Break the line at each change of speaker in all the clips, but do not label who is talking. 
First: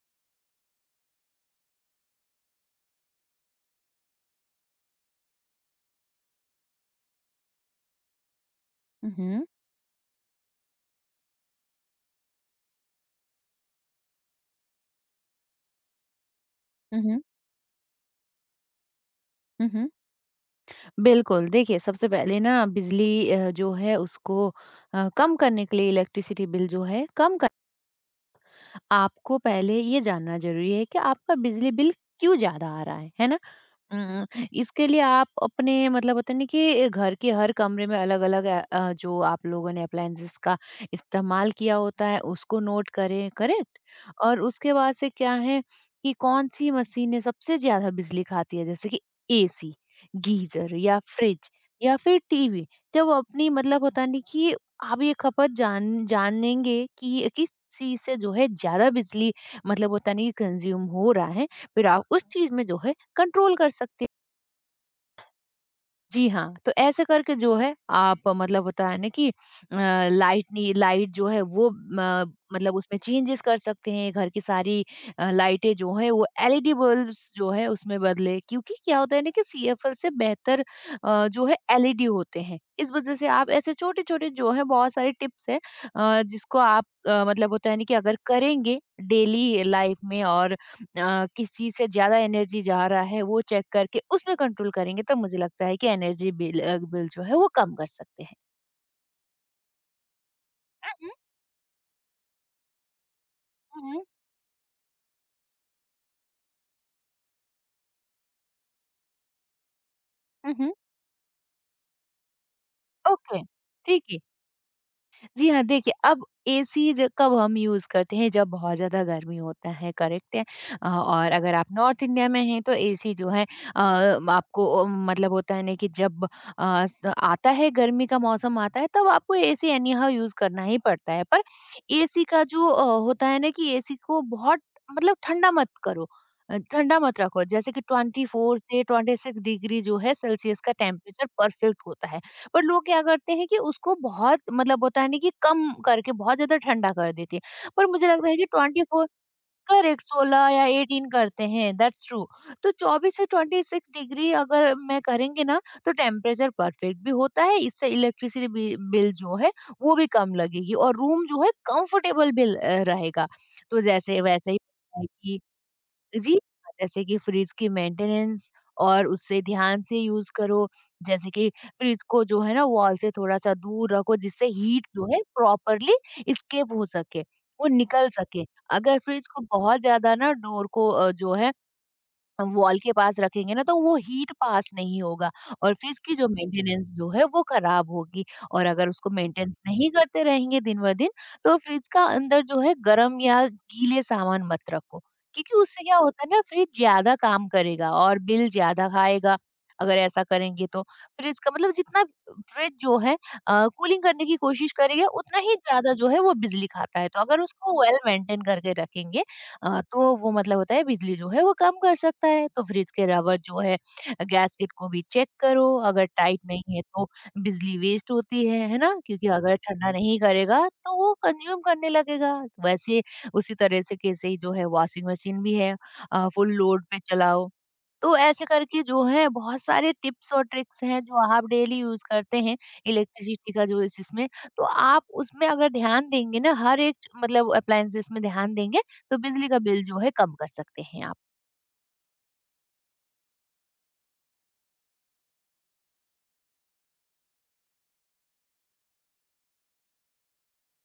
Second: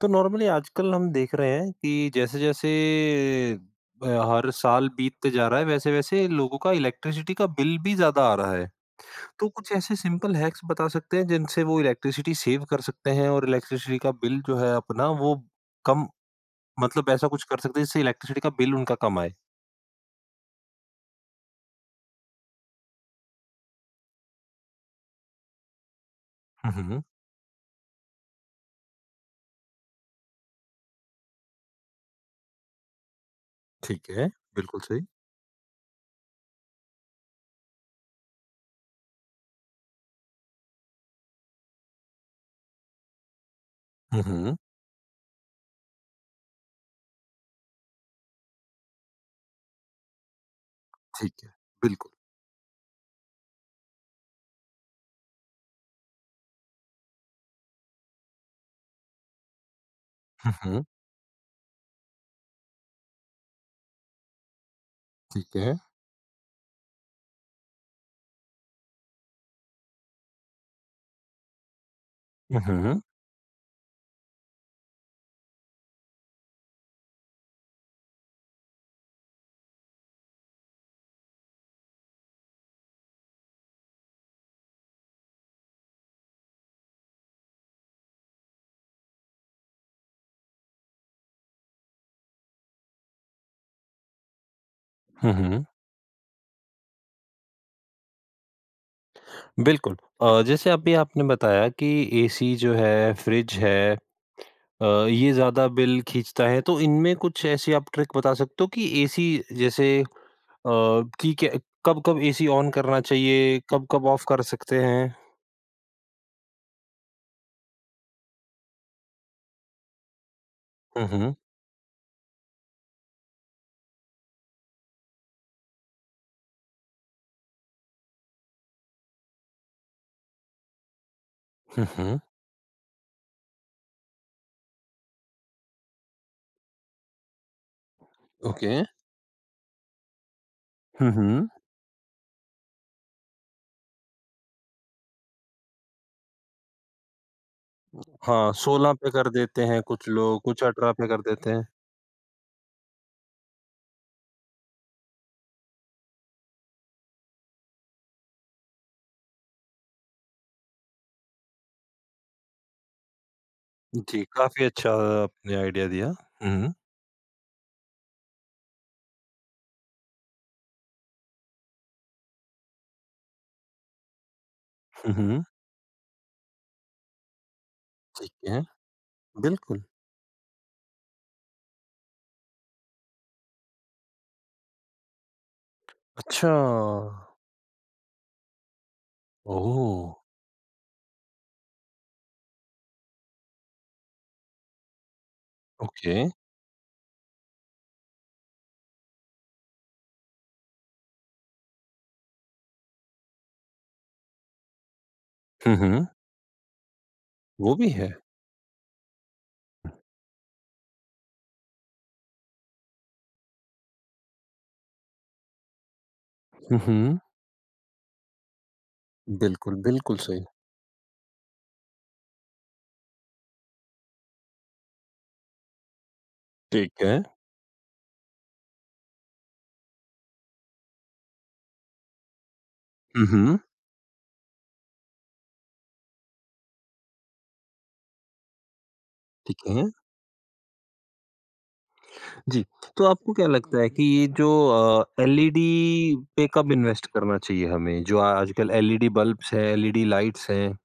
तो नॉर्मली आजकल हम देख रहे हैं कि जैसे-जैसे हर साल बीतते जा रहा है, वैसे-वैसे लोगों का इलेक्ट्रिसिटी का बिल भी ज़्यादा आ रहा है।
हुँ,
तो कुछ ऐसे सिंपल हैक्स बता सकते हैं जिनसे वो इलेक्ट्रिसिटी सेव कर सकते हैं और इलेक्ट्रिसिटी का बिल जो है अपना वो कम, मतलब
हुँ,
ऐसा कुछ कर सकते हैं जिससे इलेक्ट्रिसिटी का बिल उनका कम आए?
हुँ, हुँ। बिल्कुल, देखिए सबसे पहले ना बिजली जो है उसको कम करने के लिए इलेक्ट्रिसिटी बिल
हुँ,
जो
हुँ।
है कम कर। आपको पहले ये जानना ज़रूरी है कि आपका बिजली बिल क्यों ज़्यादा आ रहा है ना?
ठीक है।
हुँ।
बिल्कुल
इसके लिए
सही।
आप अपने मतलब होता है ना कि घर के हर कमरे में अलग-अलग जो आप लोगों ने अप्लायंसेस का इस्तेमाल किया होता है, उसको नोट करें, करेक्ट?
हुँ,
और
हुँ।
उसके बाद से क्या है कि कौन-सी मशीनें सबसे ज़्यादा बिजली खाती है, जैसे कि एसी, गीज़र या
ठीक
फ्रिज
है।
या
बिल्कुल।
फिर टीवी? जब अपनी मतलब होता है ना कि आप ये खपत जानेंगे कि ये किस चीज़ से जो है ज़्यादा बिजली मतलब होता नहीं कि
हुँ,
कंज़्यूम
हुँ।
हो रहा है, फिर आप उस चीज़ में जो है कंट्रोल कर सकती हैं।
ठीक है।
जी हाँ, तो ऐसे करके जो है आप मतलब होता है ना कि लाइट जो है वो म
हुँ,
मतलब उसमें
हुँ।
चेंजेस कर सकते हैं, घर की सारी लाइटें जो हैं वो एलईडी बल्ब्स जो है उसमें बदलें, क्योंकि क्या होता है ना कि सीएफएल से बेहतर जो है एलईडी होते हैं। इस वजह से आप ऐसे छोटे-छोटे जो है बहुत सारे टिप्स हैं जिसको आप मतलब होता है ना कि अगर करेंगे डेली लाइफ में और किस चीज़ से ज़्यादा एनर्जी जा रहा है वो चेक करके उसमें कंट्रोल करेंगे, तब
हुँ,
मुझे
हुँ।
लगता है कि एनर्जी बिल जो है वो कम कर सकते हैं।
बिल्कुल। जैसे
हुँ,
अभी
हुँ।
आपने बताया कि एसी जो है, फ्रिज
हुँ,
है,
हुँ।
ये ज़्यादा बिल खींचता है, तो इनमें कुछ ऐसी आप ट्रिक बता सकते हो कि एसी जैसे,
हुँ, हुँ।
कि क्या कब-कब एसी ऑन करना
ओके,
चाहिए,
ठीक
कब-कब
है।
ऑफ कर सकते हैं?
जी हाँ, देखिए अब एसी ज कब हम यूज़ करते हैं, जब बहुत ज़्यादा गर्मी होता है, करेक्ट है।
हुँ,
और
हुँ।
अगर आप नॉर्थ इंडिया में हैं तो एसी जो है आपको मतलब होता है ना कि जब अ, स आता है, गर्मी का मौसम आता है, तब आपको एसी एनी हाउ यूज़ करना ही पड़ता है। पर
हुँ, हुँ।
एसी का जो होता है ना कि एसी को बहुत मतलब ठंडा मत करो, ठंडा मत रखो, जैसे कि 24
ओके।
से 26 डिग्री जो है सेल्सियस का
हुँ,
टेम्परेचर
हुँ।
परफेक्ट होता है। पर लोग क्या करते हैं कि उसको बहुत मतलब होता है ना कि कम करके बहुत ज़्यादा ठंडा कर देते हैं। पर मुझे लगता है कि
हाँ, 16
24।
पे कर देते हैं
करेक्ट,
कुछ लोग,
16
कुछ
या
18 पे
18
कर
करते
देते हैं।
हैं, दैट्स ट्रू। तो 24 से 26 डिग्री अगर मैं करेंगे ना तो टेम्परेचर परफेक्ट भी होता है, इससे इलेक्ट्रिसिटी बि बिल जो है वो भी कम लगेगी और रूम जो है कंफर्टेबल भी ल रहेगा। तो जैसे
जी,
वैसे ही
काफ़ी अच्छा आपने आइडिया दिया।
जी।
हुँ, हुँ।
जैसे कि फ्रिज की मेंटेनेंस और उससे ध्यान से यूज़ करो। जैसे कि फ्रिज को जो है ना वॉल से थोड़ा-सा दूर रखो, जिससे हीट जो
हुँ,
है
हुँ।
प्रॉपरली एस्केप हो सके, वो निकल
ठीक
सके।
है।
अगर फ्रिज को बहुत
बिल्कुल।
ज़्यादा ना डोर को जो है हम वॉल के पास रखेंगे ना, तो वो हीट पास नहीं होगा और फ्रिज की जो
अच्छा।
मेंटेनेंस जो है वो खराब होगी। और अगर उसको मेंटेनेंस नहीं
ओह!
करते रहेंगे दिन ब दिन, तो फ्रिज का अंदर जो है गर्म या गीले सामान मत रखो, क्योंकि उससे क्या
ओके।
होता है ना, फ्रिज ज्यादा काम करेगा और बिल ज्यादा खाएगा। अगर ऐसा करेंगे तो फ्रिज का मतलब जितना फ्रिज जो है कूलिंग करने की कोशिश करेगा उतना ही
हुँ,
ज्यादा
हुँ।
जो है वो बिजली खाता है। तो अगर
वो
उसको
भी
वेल
है।
मेंटेन करके रखेंगे तो वो मतलब होता है बिजली जो है वो कम कर सकता है। तो फ्रिज के रबर जो है गैसकेट को भी चेक करो, अगर टाइट नहीं
हुँ,
है तो
हुँ।
बिजली वेस्ट होती है ना? क्योंकि अगर
बिल्कुल,
ठंडा
बिल्कुल
नहीं
सही।
करेगा तो वो कंज्यूम करने लगेगा। वैसे उसी तरह से कैसे ही जो है वॉशिंग मशीन भी है, फुल लोड पे
ठीक है।
चलाओ। तो ऐसे करके जो है बहुत सारे टिप्स और ट्रिक्स हैं जो आप डेली यूज करते हैं
हुँ,
इलेक्ट्रिसिटी
हुँ।
का जो इस इसमें तो आप उसमें अगर ध्यान देंगे ना हर एक मतलब अप्लायंसेस में ध्यान देंगे तो बिजली का
ठीक
बिल
है।
जो है कम कर सकते हैं आप।
जी, तो आपको क्या लगता है कि ये जो एलईडी पे कब इन्वेस्ट करना चाहिए हमें? जो आजकल एलईडी बल्ब्स हैं, एलईडी लाइट्स हैं,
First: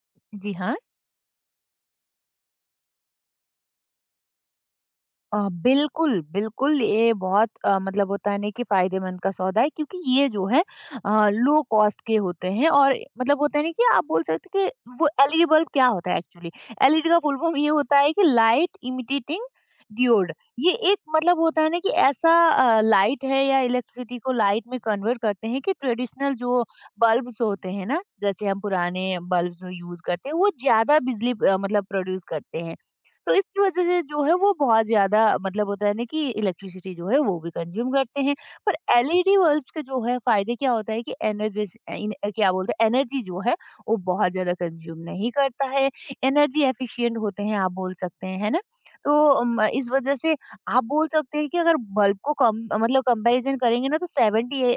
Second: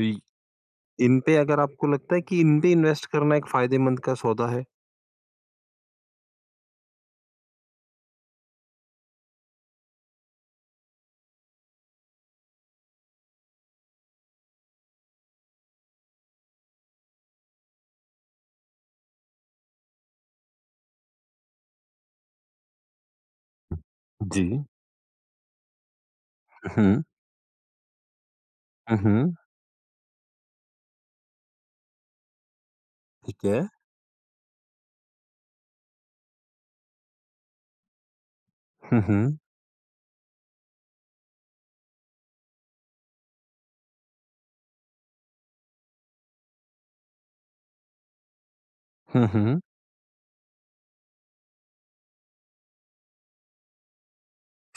इ
जी हाँ।
इन पे अगर आपको लगता है कि इन पे इन्वेस्ट करना एक फ़ायदेमंद का सौदा है?
अ, बिल्कुल, बिल्कुल ये बहुत मतलब होता है ना कि फ़ायदेमंद का सौदा है, क्योंकि ये जो है लो कॉस्ट के होते हैं, और मतलब होता है ना कि आप बोल सकते हैं कि वो एलईडी बल्ब क्या होता है एक्चुअली? एलईडी का फुल फॉर्म ये होता है कि लाइट इमिटेटिंग डियोड। ये एक मतलब होता है ना कि ऐसा लाइट है या इलेक्ट्रिसिटी को
जी।
लाइट में कन्वर्ट करते हैं कि ट्रेडिशनल जो
हुँ,
बल्ब्स होते हैं ना, जैसे हम
हुँ,
पुराने
हुँ।
बल्ब्स जो यूज़ करते हैं, वो ज़्यादा बिजली मतलब प्रोड्यूस करते हैं। तो
ठीक है।
इसकी वजह से जो है वो बहुत ज़्यादा मतलब होता है ना कि इलेक्ट्रिसिटी जो है वो भी कंज्यूम करते हैं। पर
हुँ,
एलईडी
हुँ।
बल्ब्स के जो है फ़ायदे क्या होता है कि एनर्जी स इन क्या बोलते हैं, एनर्जी जो है वो बहुत ज़्यादा कंज्यूम नहीं करता है, एनर्जी एफ़िशिएंट होते हैं आप बोल सकते हैं, है ना? तो
हुँ, हुँ।
इस वजह से आप बोल सकते हैं कि अगर बल्ब को कम मतलब कंपैरिज़न करेंगे ना तो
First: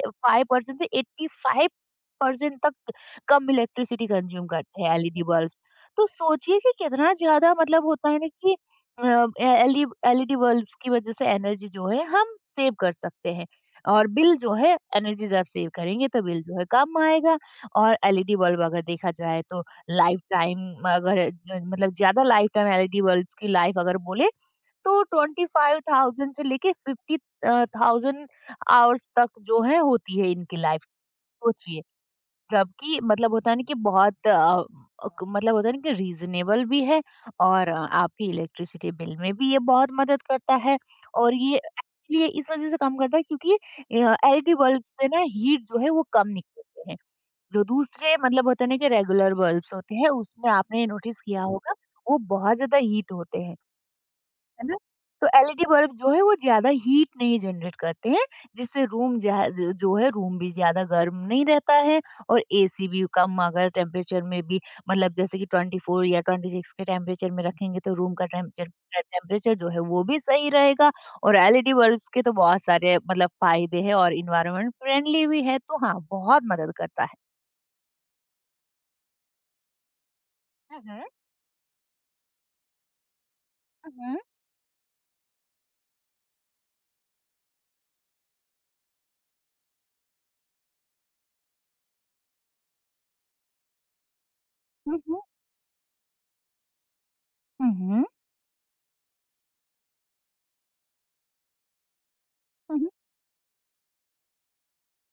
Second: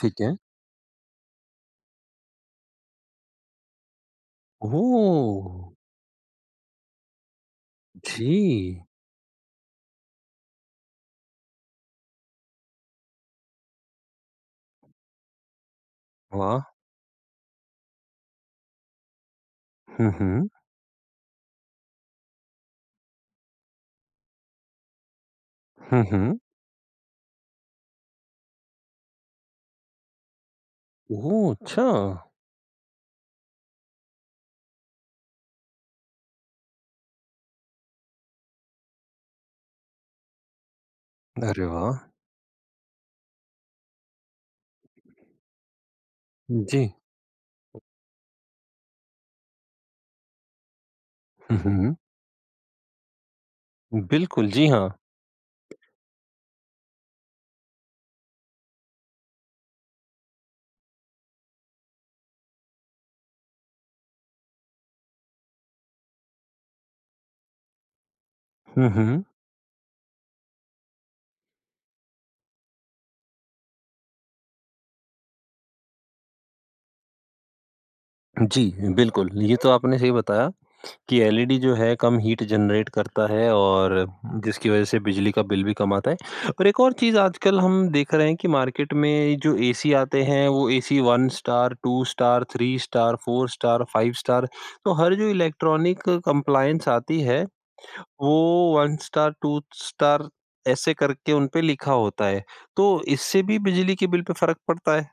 ठीक है।
से 85% तक कम इलेक्ट्रिसिटी कंज्यूम करते हैं एलईडी
ओह!
बल्ब्स। तो सोचिए कि कितना ज़्यादा मतलब होता है ना कि
जी।
अ, एलईडी बल्ब्स की वजह से एनर्जी जो है हम सेव कर सकते हैं और बिल जो है एनर्जी जब सेव करेंगे तो बिल जो है
वाह!
कम आएगा। और एलईडी बल्ब अगर देखा जाए तो
हुँ,
लाइफ
हुँ।
टाइम, अगर मतलब ज्यादा लाइफ टाइम, एलईडी बल्ब की लाइफ अगर बोले तो ट्वेंटी फाइव
हुँ,
थाउजेंड
हुँ।
से लेके 50,000 आवर्स तक जो है होती है इनकी लाइफ।
ओह!
सोचिए,
अच्छा।
जबकि मतलब होता है ना कि बहुत मतलब होता है ना कि रीजनेबल भी है और आपकी इलेक्ट्रिसिटी बिल में भी ये बहुत मदद करता है और ये
अरे वाह!
लिए इस वजह से काम करता है, क्योंकि एलईडी बल्ब से ना हीट जो है वो कम
जी।
निकलते हैं। जो दूसरे मतलब होते हैं ना कि रेगुलर बल्ब्स होते हैं उसमें आपने नोटिस किया
हुँ,
होगा,
हुँ।
वो बहुत ज्यादा हीट होते हैं,
बिल्कुल, जी
है ना?
हाँ।
तो एलईडी बल्ब जो है वो ज़्यादा हीट नहीं जनरेट करते हैं, जिससे रूम जा ज जो है रूम भी ज़्यादा गर्म नहीं रहता है, और एसी भी कम अगर टेम्परेचर में भी मतलब जैसे कि 24 या 26 के टेम्परेचर में रखेंगे तो रूम का टेम्परेचर
हुँ, हुँ।
टेम्परेचर जो है वो भी सही रहेगा। और एलईडी बल्ब्स के तो बहुत सारे मतलब फ़ायदे हैं और एनवायरनमेंट फ्रेंडली भी है, तो हाँ, बहुत मदद करता है।
जी, बिल्कुल, ये तो आपने सही बताया
हुँ, हुँ।
कि एलईडी जो है कम हीट जनरेट करता है, और
हुँ,
जिसकी वज़ह से बिजली का बिल भी कम आता है। और एक और चीज़ आजकल हम देख रहे हैं कि मार्केट में जो एसी आते हैं, वो AC 1 star, 2 star, 3 star, 4 star, 5 star, तो हर
हुँ।
जो इलेक्ट्रॉनिक कंप्लायंस आती है
हुँ, हुँ।
वो 1 स्टार, 2 स्टार ऐसे करके उन पे लिखा होता है।
हुँ, हुँ।
तो इससे भी बिजली के बिल पे फ़र्क पड़ता है?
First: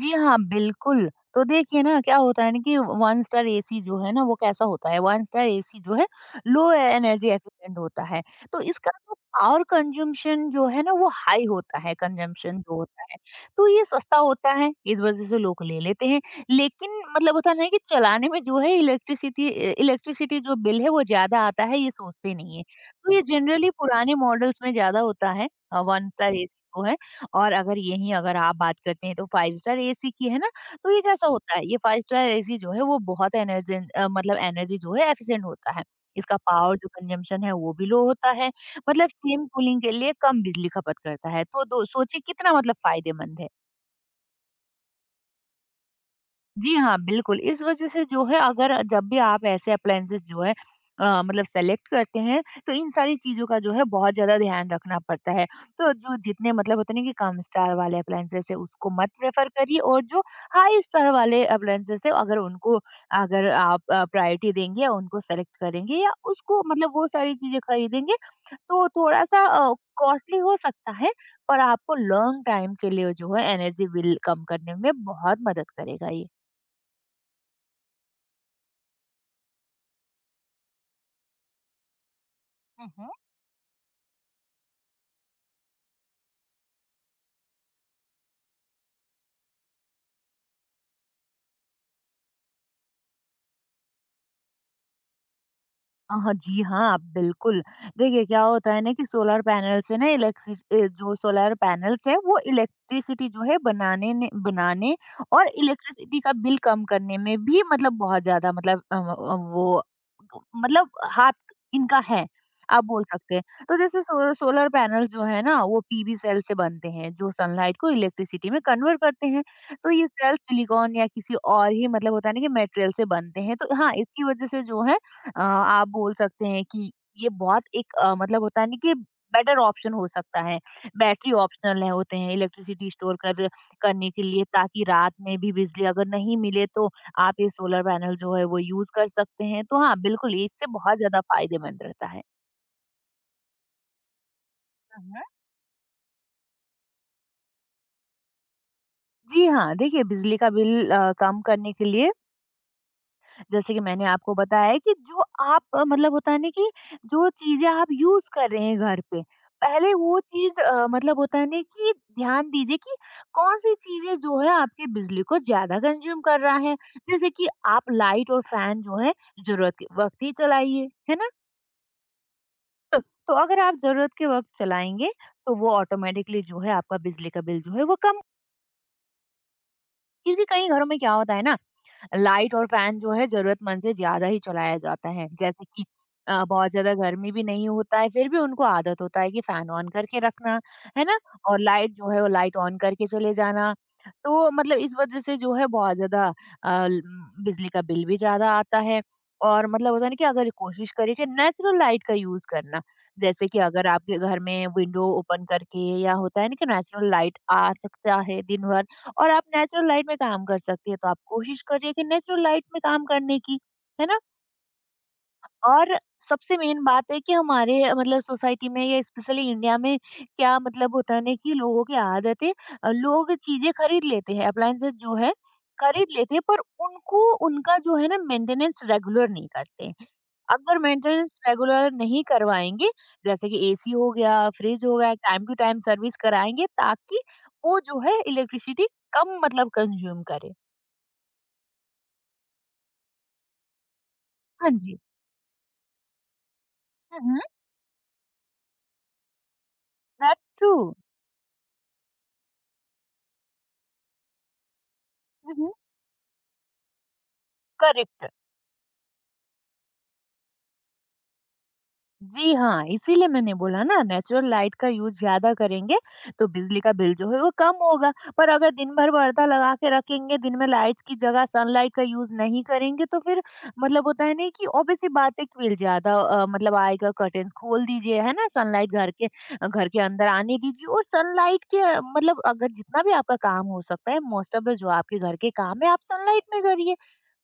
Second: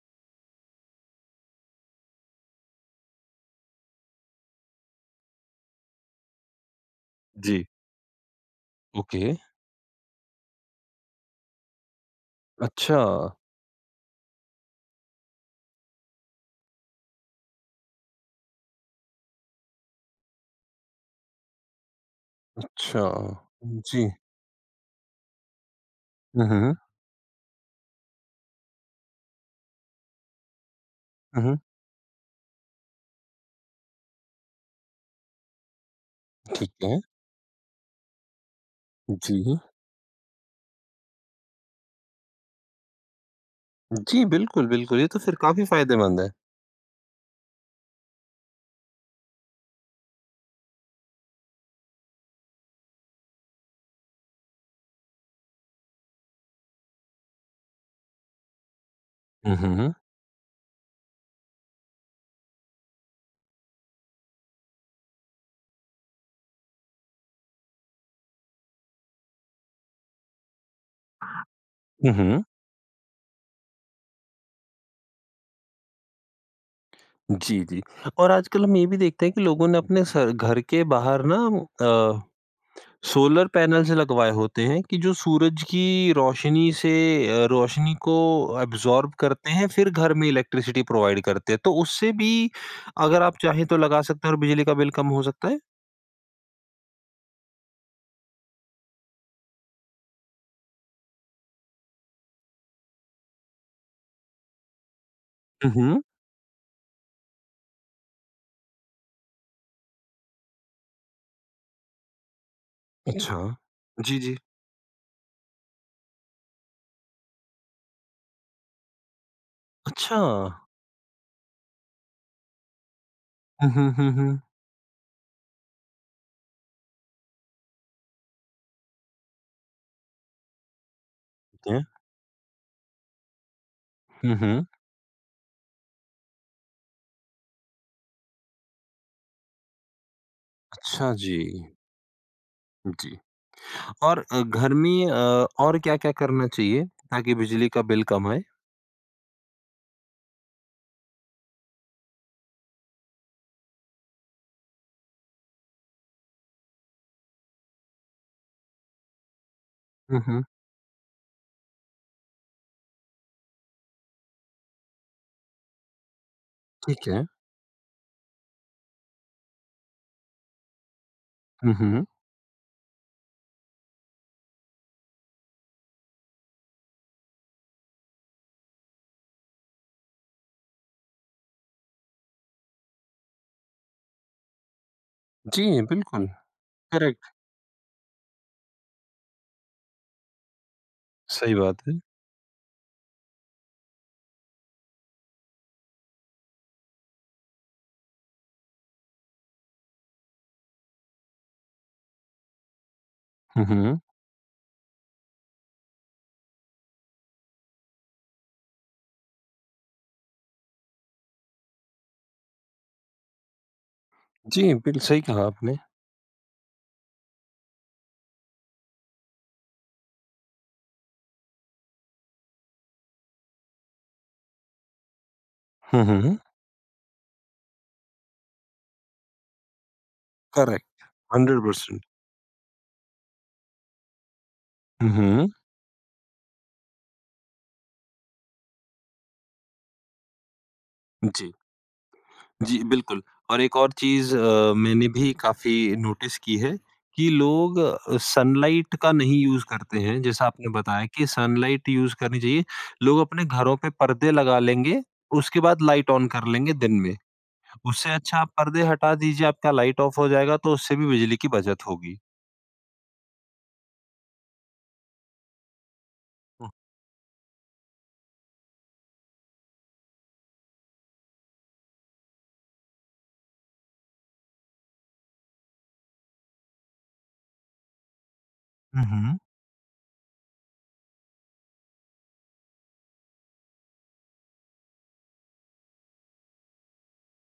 जी हाँ, बिल्कुल। तो देखिए ना क्या होता है ना कि 1 स्टार एसी जो है ना वो कैसा होता है, 1 स्टार एसी जो है लो एनर्जी
जी।
एफिशिएंट होता है। तो इसका जो
ओके।
पावर कंजम्पशन जो है ना वो हाई होता है कंजम्पशन जो
अच्छा,
होता है। तो ये सस्ता होता है, इस वज़ह से लोग ले लेते हैं। लेकिन मतलब होता ना है कि चलाने में जो है इलेक्ट्रिसिटी जो बिल है वो ज़्यादा आता है, ये सोचते नहीं है।
अच्छा।
तो ये जनरली
जी।
पुराने मॉडल्स में ज़्यादा होता है, 1 स्टार
हुँ,
एसी
हुँ।
जो है। और अगर यहीं अगर आप बात करते हैं तो 5 स्टार एसी की, है ना, तो ये कैसा
हुँ,
होता
हुँ।
है, ये 5 स्टार एसी जो है वो बहुत मतलब एनर्जी जो है एफिशिएंट होता है। इसका
ठीक
पावर जो
है।
कंजम्पशन है वो भी लो होता है, मतलब
जी।
सेम कूलिंग के लिए कम बिजली खपत करता है। तो दो सोचिए कितना मतलब फ़ायदेमंद है।
जी, बिल्कुल, बिल्कुल। ये तो फिर काफ़ी फ़ायदेमंद है।
जी हाँ, बिल्कुल। इस वज़ह से जो है अगर जब भी आप ऐसे अप्लायंसेस जो है मतलब सेलेक्ट करते हैं, तो इन सारी चीज़ों का जो है बहुत ज़्यादा ध्यान रखना पड़ता है। तो जो जितने मतलब होते हैं ना कि कम स्टार वाले अप्लायंसेस है उसको मत प्रेफ़र
हुँ,
करिए,
हुँ।
और जो हाई स्टार वाले अप्लायंसेस है अगर उनको, अगर आप प्रायोरिटी देंगे या उनको सेलेक्ट करेंगे या उसको मतलब वो सारी चीज़ें खरीदेंगे, तो थोड़ा-सा कॉस्टली हो सकता है, पर आपको
हुँ, हुँ।
लॉन्ग टाइम के लिए जो है एनर्जी बिल कम करने में बहुत मदद करेगा ये।
जी, जी। और आजकल हम ये भी देखते हैं कि लोगों ने अपने सर घर के बाहर ना अ
मम्म।
सोलर पैनल्स लगवाए होते हैं कि जो सूरज की रोशनी से, रोशनी को एब्जॉर्ब करते हैं, फिर घर में इलेक्ट्रिसिटी प्रोवाइड करते हैं, तो उससे भी अगर आप चाहें तो लगा सकते हैं और बिजली का बिल कम हो सकता है।
जी हाँ, आप बिल्कुल। देखिए क्या होता है ना कि सोलर पैनल से ना इलेक्ट्रिक जो सोलर पैनल्स है वो इलेक्ट्रिसिटी जो है बनाने और
हम्म।
इलेक्ट्रिसिटी का बिल कम करने में भी मतलब बहुत ज्यादा मतलब वो मतलब हाथ इनका है, आप बोल सकते
अच्छा
हैं। तो जैसे
जी। जी।
सोलर पैनल जो है ना वो पीवी सेल से बनते हैं जो सनलाइट को इलेक्ट्रिसिटी में कन्वर्ट करते हैं। तो ये
अच्छा।
सेल सिलिकॉन या किसी और ही मतलब होता है ना कि मटेरियल से बनते हैं,
हम्म,
तो
हम्म,
हाँ
हम्म,
इसकी
हम्म।
वजह से जो है आप बोल सकते हैं कि ये बहुत एक मतलब होता है ना कि बेटर ऑप्शन हो सकता है। बैटरी
ठीक
ऑप्शनल
है।
है, होते हैं इलेक्ट्रिसिटी स्टोर कर करने के
हम्म,
लिए
हम्म।
ताकि रात में भी बिजली अगर नहीं मिले तो आप ये सोलर पैनल जो है वो यूज़ कर सकते हैं। तो हाँ, बिल्कुल ये इससे बहुत
अच्छा
ज़्यादा
जी।
फ़ायदेमंद रहता है।
जी। और घर
हुँ,
में,
हुँ।
और क्या क्या करना चाहिए ताकि बिजली का बिल कम आए।
जी हाँ, देखिए बिजली का बिल कम करने के लिए जैसे कि मैंने आपको बताया है कि जो आप अ, मतलब होता है ना कि जो चीज़ें आप यूज़ कर रहे हैं घर पे, पहले वो
हम्म, हम्म।
चीज़ अ, मतलब होता है ना कि ध्यान दीजिए कि कौन-सी चीज़ें जो है आपकी बिजली को ज़्यादा कंज़्यूम कर रहा है।
ठीक है।
जैसे कि आप लाइट और फ़ैन जो है ज़रूरत के वक़्त ही चलाइए, है ना?
हम्म, हम्म।
तो अगर आप ज़रूरत के वक़्त चलाएँगे, तो वो ऑटोमेटिकली जो है आपका बिजली का बिल जो है वो कम। क्योंकि कई घरों में क्या होता है ना, लाइट और फैन जो है जरूरतमंद से ज्यादा ही चलाया जाता है। जैसे
जी,
कि
बिल्कुल।
बहुत ज्यादा गर्मी
करेक्ट।
भी नहीं होता है फिर भी उनको आदत होता है कि फैन ऑन करके रखना, है ना।
सही
और
बात
लाइट
है।
जो है वो लाइट ऑन करके चले जाना, तो मतलब इस वजह से जो है बहुत ज्यादा बिजली का बिल भी ज्यादा आता है। और मतलब होता है ना कि अगर कोशिश करें कि नेचुरल लाइट का यूज करना, जैसे कि
हम्म,
अगर आपके घर में विंडो ओपन करके या होता है ना कि नेचुरल लाइट आ सकता है दिन भर और आप नेचुरल लाइट में काम कर सकती हैं, तो आप कोशिश करिए कि नेचुरल लाइट में काम करने की, है ना?
जी, बिल सही कहा आपने।
और सबसे मेन बात है कि हमारे मतलब सोसाइटी में या स्पेशली इंडिया में क्या मतलब होता है ना कि लोगों की आदतें। लोग चीजें खरीद लेते हैं अप्लायंसेस जो है
हुँ,
खरीद लेते
हुँ।
हैं, पर उनको उनका जो है ना मेंटेनेंस रेगुलर नहीं करते हैं। अगर
करेक्ट।
Maintenance regular
100%।
नहीं करवाएंगे जैसे कि एसी हो गया फ्रिज हो
हुँ,
गया टाइम
हुँ।
टू टाइम सर्विस कराएंगे ताकि वो जो है इलेक्ट्रिसिटी कम मतलब कंज्यूम करे।
जी, जी, बिल्कुल। और एक और चीज़,
हाँ जी।
मैंने भी काफ़ी नोटिस की है कि
हम्म।
लोग सनलाइट का नहीं यूज़ करते हैं, जैसा
दैट्स
आपने
ट्रू।
बताया कि सनलाइट यूज़ करनी चाहिए। लोग अपने घरों पे पर्दे लगा लेंगे, उसके
हम्म।
बाद लाइट ऑन कर लेंगे दिन में। उससे
करेक्ट।
अच्छा आप पर्दे हटा दीजिए, आपका लाइट ऑफ हो जाएगा, तो उससे भी बिजली की बचत होगी।
जी हाँ, इसीलिए मैंने बोला ना नेचुरल लाइट का यूज़ ज़्यादा करेंगे, तो बिजली का बिल जो है वो कम होगा। पर अगर दिन भर पर्दा लगा के रखेंगे, दिन में लाइट की जगह सनलाइट का यूज़ नहीं करेंगे तो फिर मतलब होता है ना कि ऑब्वियस सी बात है कि बिल ज़्यादा मतलब आएगा। कर्टेन्स खोल दीजिए, है ना? सनलाइट
हुँ, हुँ।
घर के अंदर आने दीजिए और सनलाइट के मतलब अगर जितना भी आपका काम हो सकता है मोस्ट ऑफ़ द जो आपके घर के काम है आप सनलाइट में करिए।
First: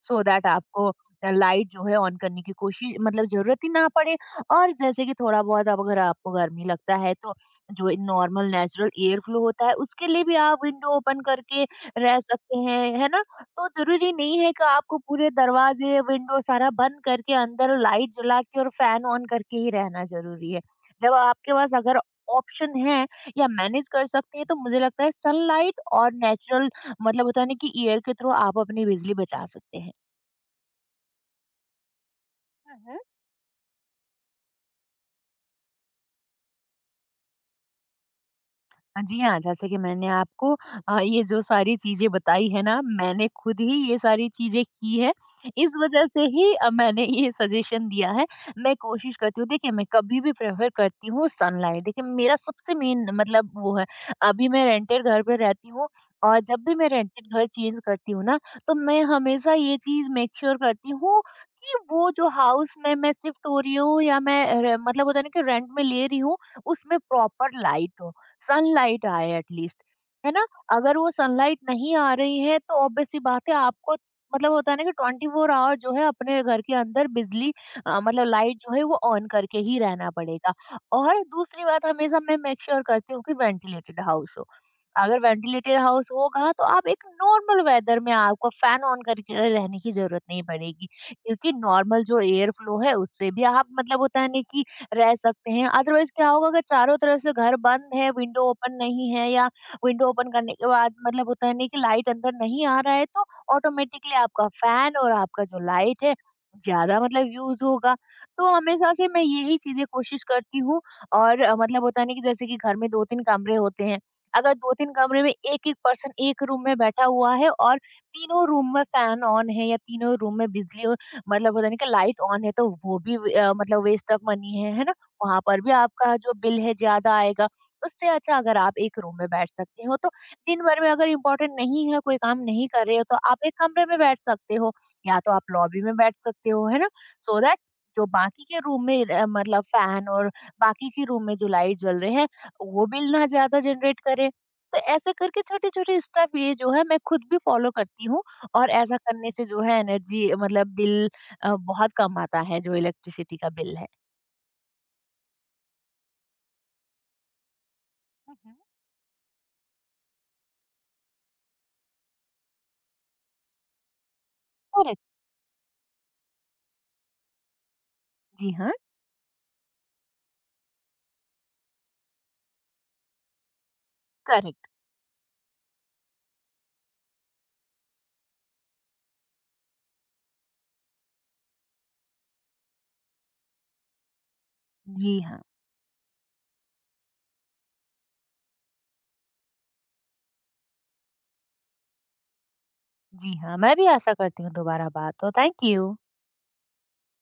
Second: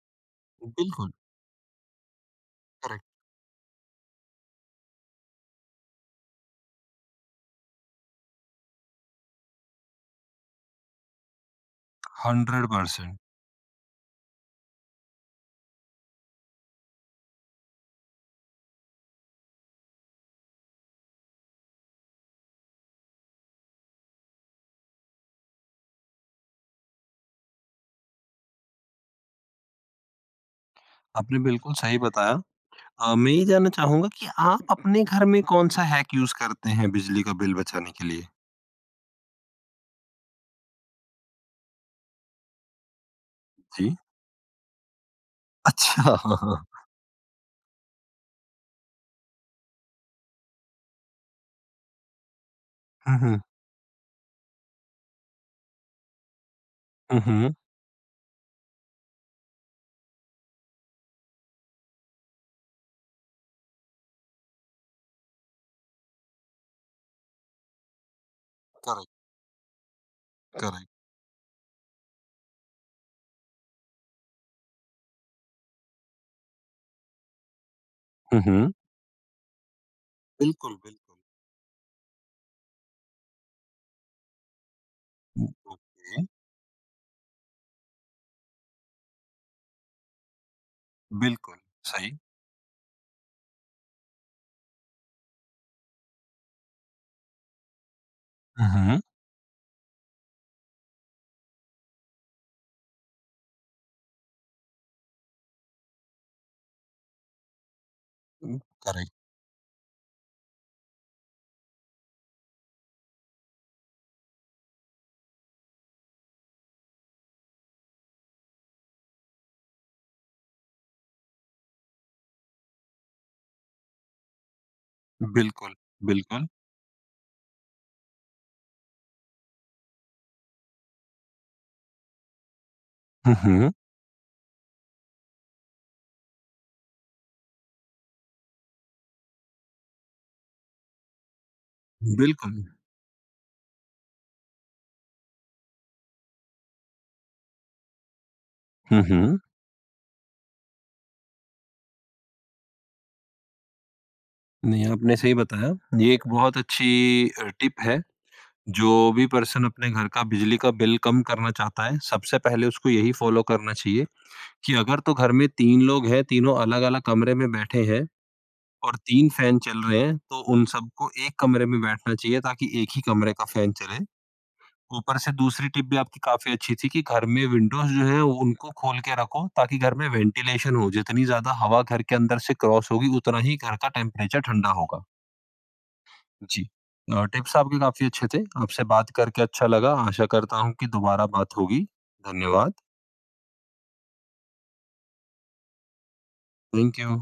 सो दैट आपको
बिल्कुल।
लाइट जो है ऑन करने की कोशिश
करेक्ट।
मतलब जरूरत ही ना पड़े। और जैसे कि थोड़ा बहुत अब अगर आपको गर्मी लगता है तो जो नॉर्मल नेचुरल एयर फ्लो होता है उसके लिए भी आप विंडो ओपन करके रह सकते हैं, है
100%।
ना। तो जरूरी नहीं है कि आपको पूरे दरवाजे विंडो सारा बंद करके अंदर लाइट जला के और फैन ऑन करके ही रहना जरूरी है। जब आपके पास अगर ऑप्शन है या मैनेज कर सकते हैं तो मुझे लगता है सनलाइट और नेचुरल मतलब होता है ना कि एयर के थ्रू आप अपनी बिजली बचा सकते हैं।
आपने बिल्कुल सही बताया।
हुँ।
मैं ये जानना चाहूँगा कि आप अपने घर में कौन-सा हैक यूज़ करते हैं बिजली का बिल बचाने के लिए?
जी हाँ, जैसे कि मैंने आपको ये जो सारी चीज़ें बताई है ना, मैंने खुद ही
जी।
ये सारी चीज़ें की है। इस
अच्छा,
वज़ह से
हाँ,
ही
हाँ।
मैंने ये सजेशन दिया है। मैं कोशिश करती हूँ, देखिए मैं कभी भी प्रेफ़र करती हूँ सनलाइट, देखिए मेरा सबसे मेन
हुँ, हुँ।
मतलब वो है। अभी मैं रेंटेड घर पे रहती हूँ और जब भी मैं
हुँ,
रेंटेड घर
हुँ।
चेंज करती हूँ ना, तो मैं हमेशा ये चीज़ मेक श्योर करती हूँ कि वो जो हाउस में मैं शिफ्ट हो रही हूँ या मैं र मतलब होता है ना कि रेंट में ले रही हूँ, उसमें प्रॉपर लाइट हो। सनलाइट
करेक्ट,
आए एटलीस्ट, है ना?
करेक्ट।
अगर वो सनलाइट नहीं आ रही है तो ऑब्वियस सी बात है आपको मतलब होता है ना कि 24 आवर जो है अपने घर के अंदर बिजली मतलब
हुँ,
लाइट
हुँ।
जो है वो ऑन करके ही रहना पड़ेगा।
बिल्कुल, बिल्कुल।
और दूसरी बात हमेशा मैं मेक श्योर करती हूँ कि वेंटिलेटेड हाउस हो। अगर
हुँ,
वेंटिलेटेड हाउस
ओके।
होगा तो आप एक नॉर्मल वेदर में आपको फैन ऑन करके रहने की ज़रूरत नहीं पड़ेगी, क्योंकि
बिल्कुल,
नॉर्मल
सही।
जो एयर फ्लो है उससे भी आप मतलब होता है ना कि रह सकते हैं। अदरवाइज़ क्या होगा अगर चारों तरफ से घर बंद है, विंडो
हुँ,
ओपन
हुँ।
नहीं है या विंडो ओपन करने के बाद मतलब होता है नहीं कि लाइट अंदर नहीं आ रहा है तो ऑटोमेटिकली आपका फैन और आपका जो लाइट है ज़्यादा मतलब यूज़ होगा। तो हमेशा से
करेक्ट।
मैं यही चीज़ें कोशिश करती हूँ। और मतलब होता है नहीं कि जैसे कि घर में 2-3 कमरे होते हैं। अगर 2-3 कमरे में एक-एक पर्सन एक रूम में बैठा हुआ है और तीनों रूम में फैन ऑन है या तीनों रूम में बिजली मतलब होता नहीं कि लाइट ऑन है तो वो भी मतलब वेस्ट ऑफ मनी है ना। वहां पर भी
बिल्कुल,
आपका जो
बिल्कुल।
बिल है ज्यादा आएगा। उससे अच्छा अगर आप एक रूम में बैठ सकते हो तो दिन भर में अगर इम्पोर्टेंट नहीं है कोई काम नहीं कर रहे हो तो
हुँ,
आप एक
हुँ।
कमरे में बैठ सकते हो, या तो आप लॉबी में बैठ सकते हो, है ना। सो दैट जो बाकी के रूम में मतलब फैन और बाकी के रूम में जो लाइट जल रहे हैं
बिल्कुल।
वो बिल ना ज्यादा जनरेट करे। तो ऐसे करके छोटे छोटे स्टेप ये जो है मैं खुद भी फॉलो करती हूँ और ऐसा
हुँ,
करने
हुँ।
से जो है एनर्जी मतलब बिल बहुत कम आता है जो इलेक्ट्रिसिटी का बिल है।
नहीं, आपने सही बताया। ये एक बहुत अच्छी टिप है।
मम्म।
जो भी पर्सन अपने घर का बिजली का बिल कम करना चाहता है, सबसे पहले उसको यही फ़ॉलो करना चाहिए। कि अगर
करेक्ट।
तो घर में 3 लोग हैं, तीनों अलग-अलग कमरे में बैठे हैं
जी हाँ,
और 3 फैन चल रहे हैं, तो उन सबको एक कमरे में बैठना चाहिए ताकि एक ही कमरे का फैन चले।
करेक्ट।
ऊपर से दूसरी टिप भी आपकी काफ़ी अच्छी थी कि घर में विंडोज़ जो है वो उनको खोल के रखो ताकि घर में वेंटिलेशन हो, जितनी ज़्यादा हवा घर के अंदर से क्रॉस होगी उतना ही घर का टेम्परेचर ठंडा होगा।
जी हाँ,
जी। टिप्स आपके काफ़ी अच्छे थे, आपसे बात करके अच्छा लगा, आशा करता हूँ कि दोबारा बात होगी। धन्यवाद।
जी हाँ। मैं भी आशा करती हूँ दोबारा बात हो। Thank you.
Thank you.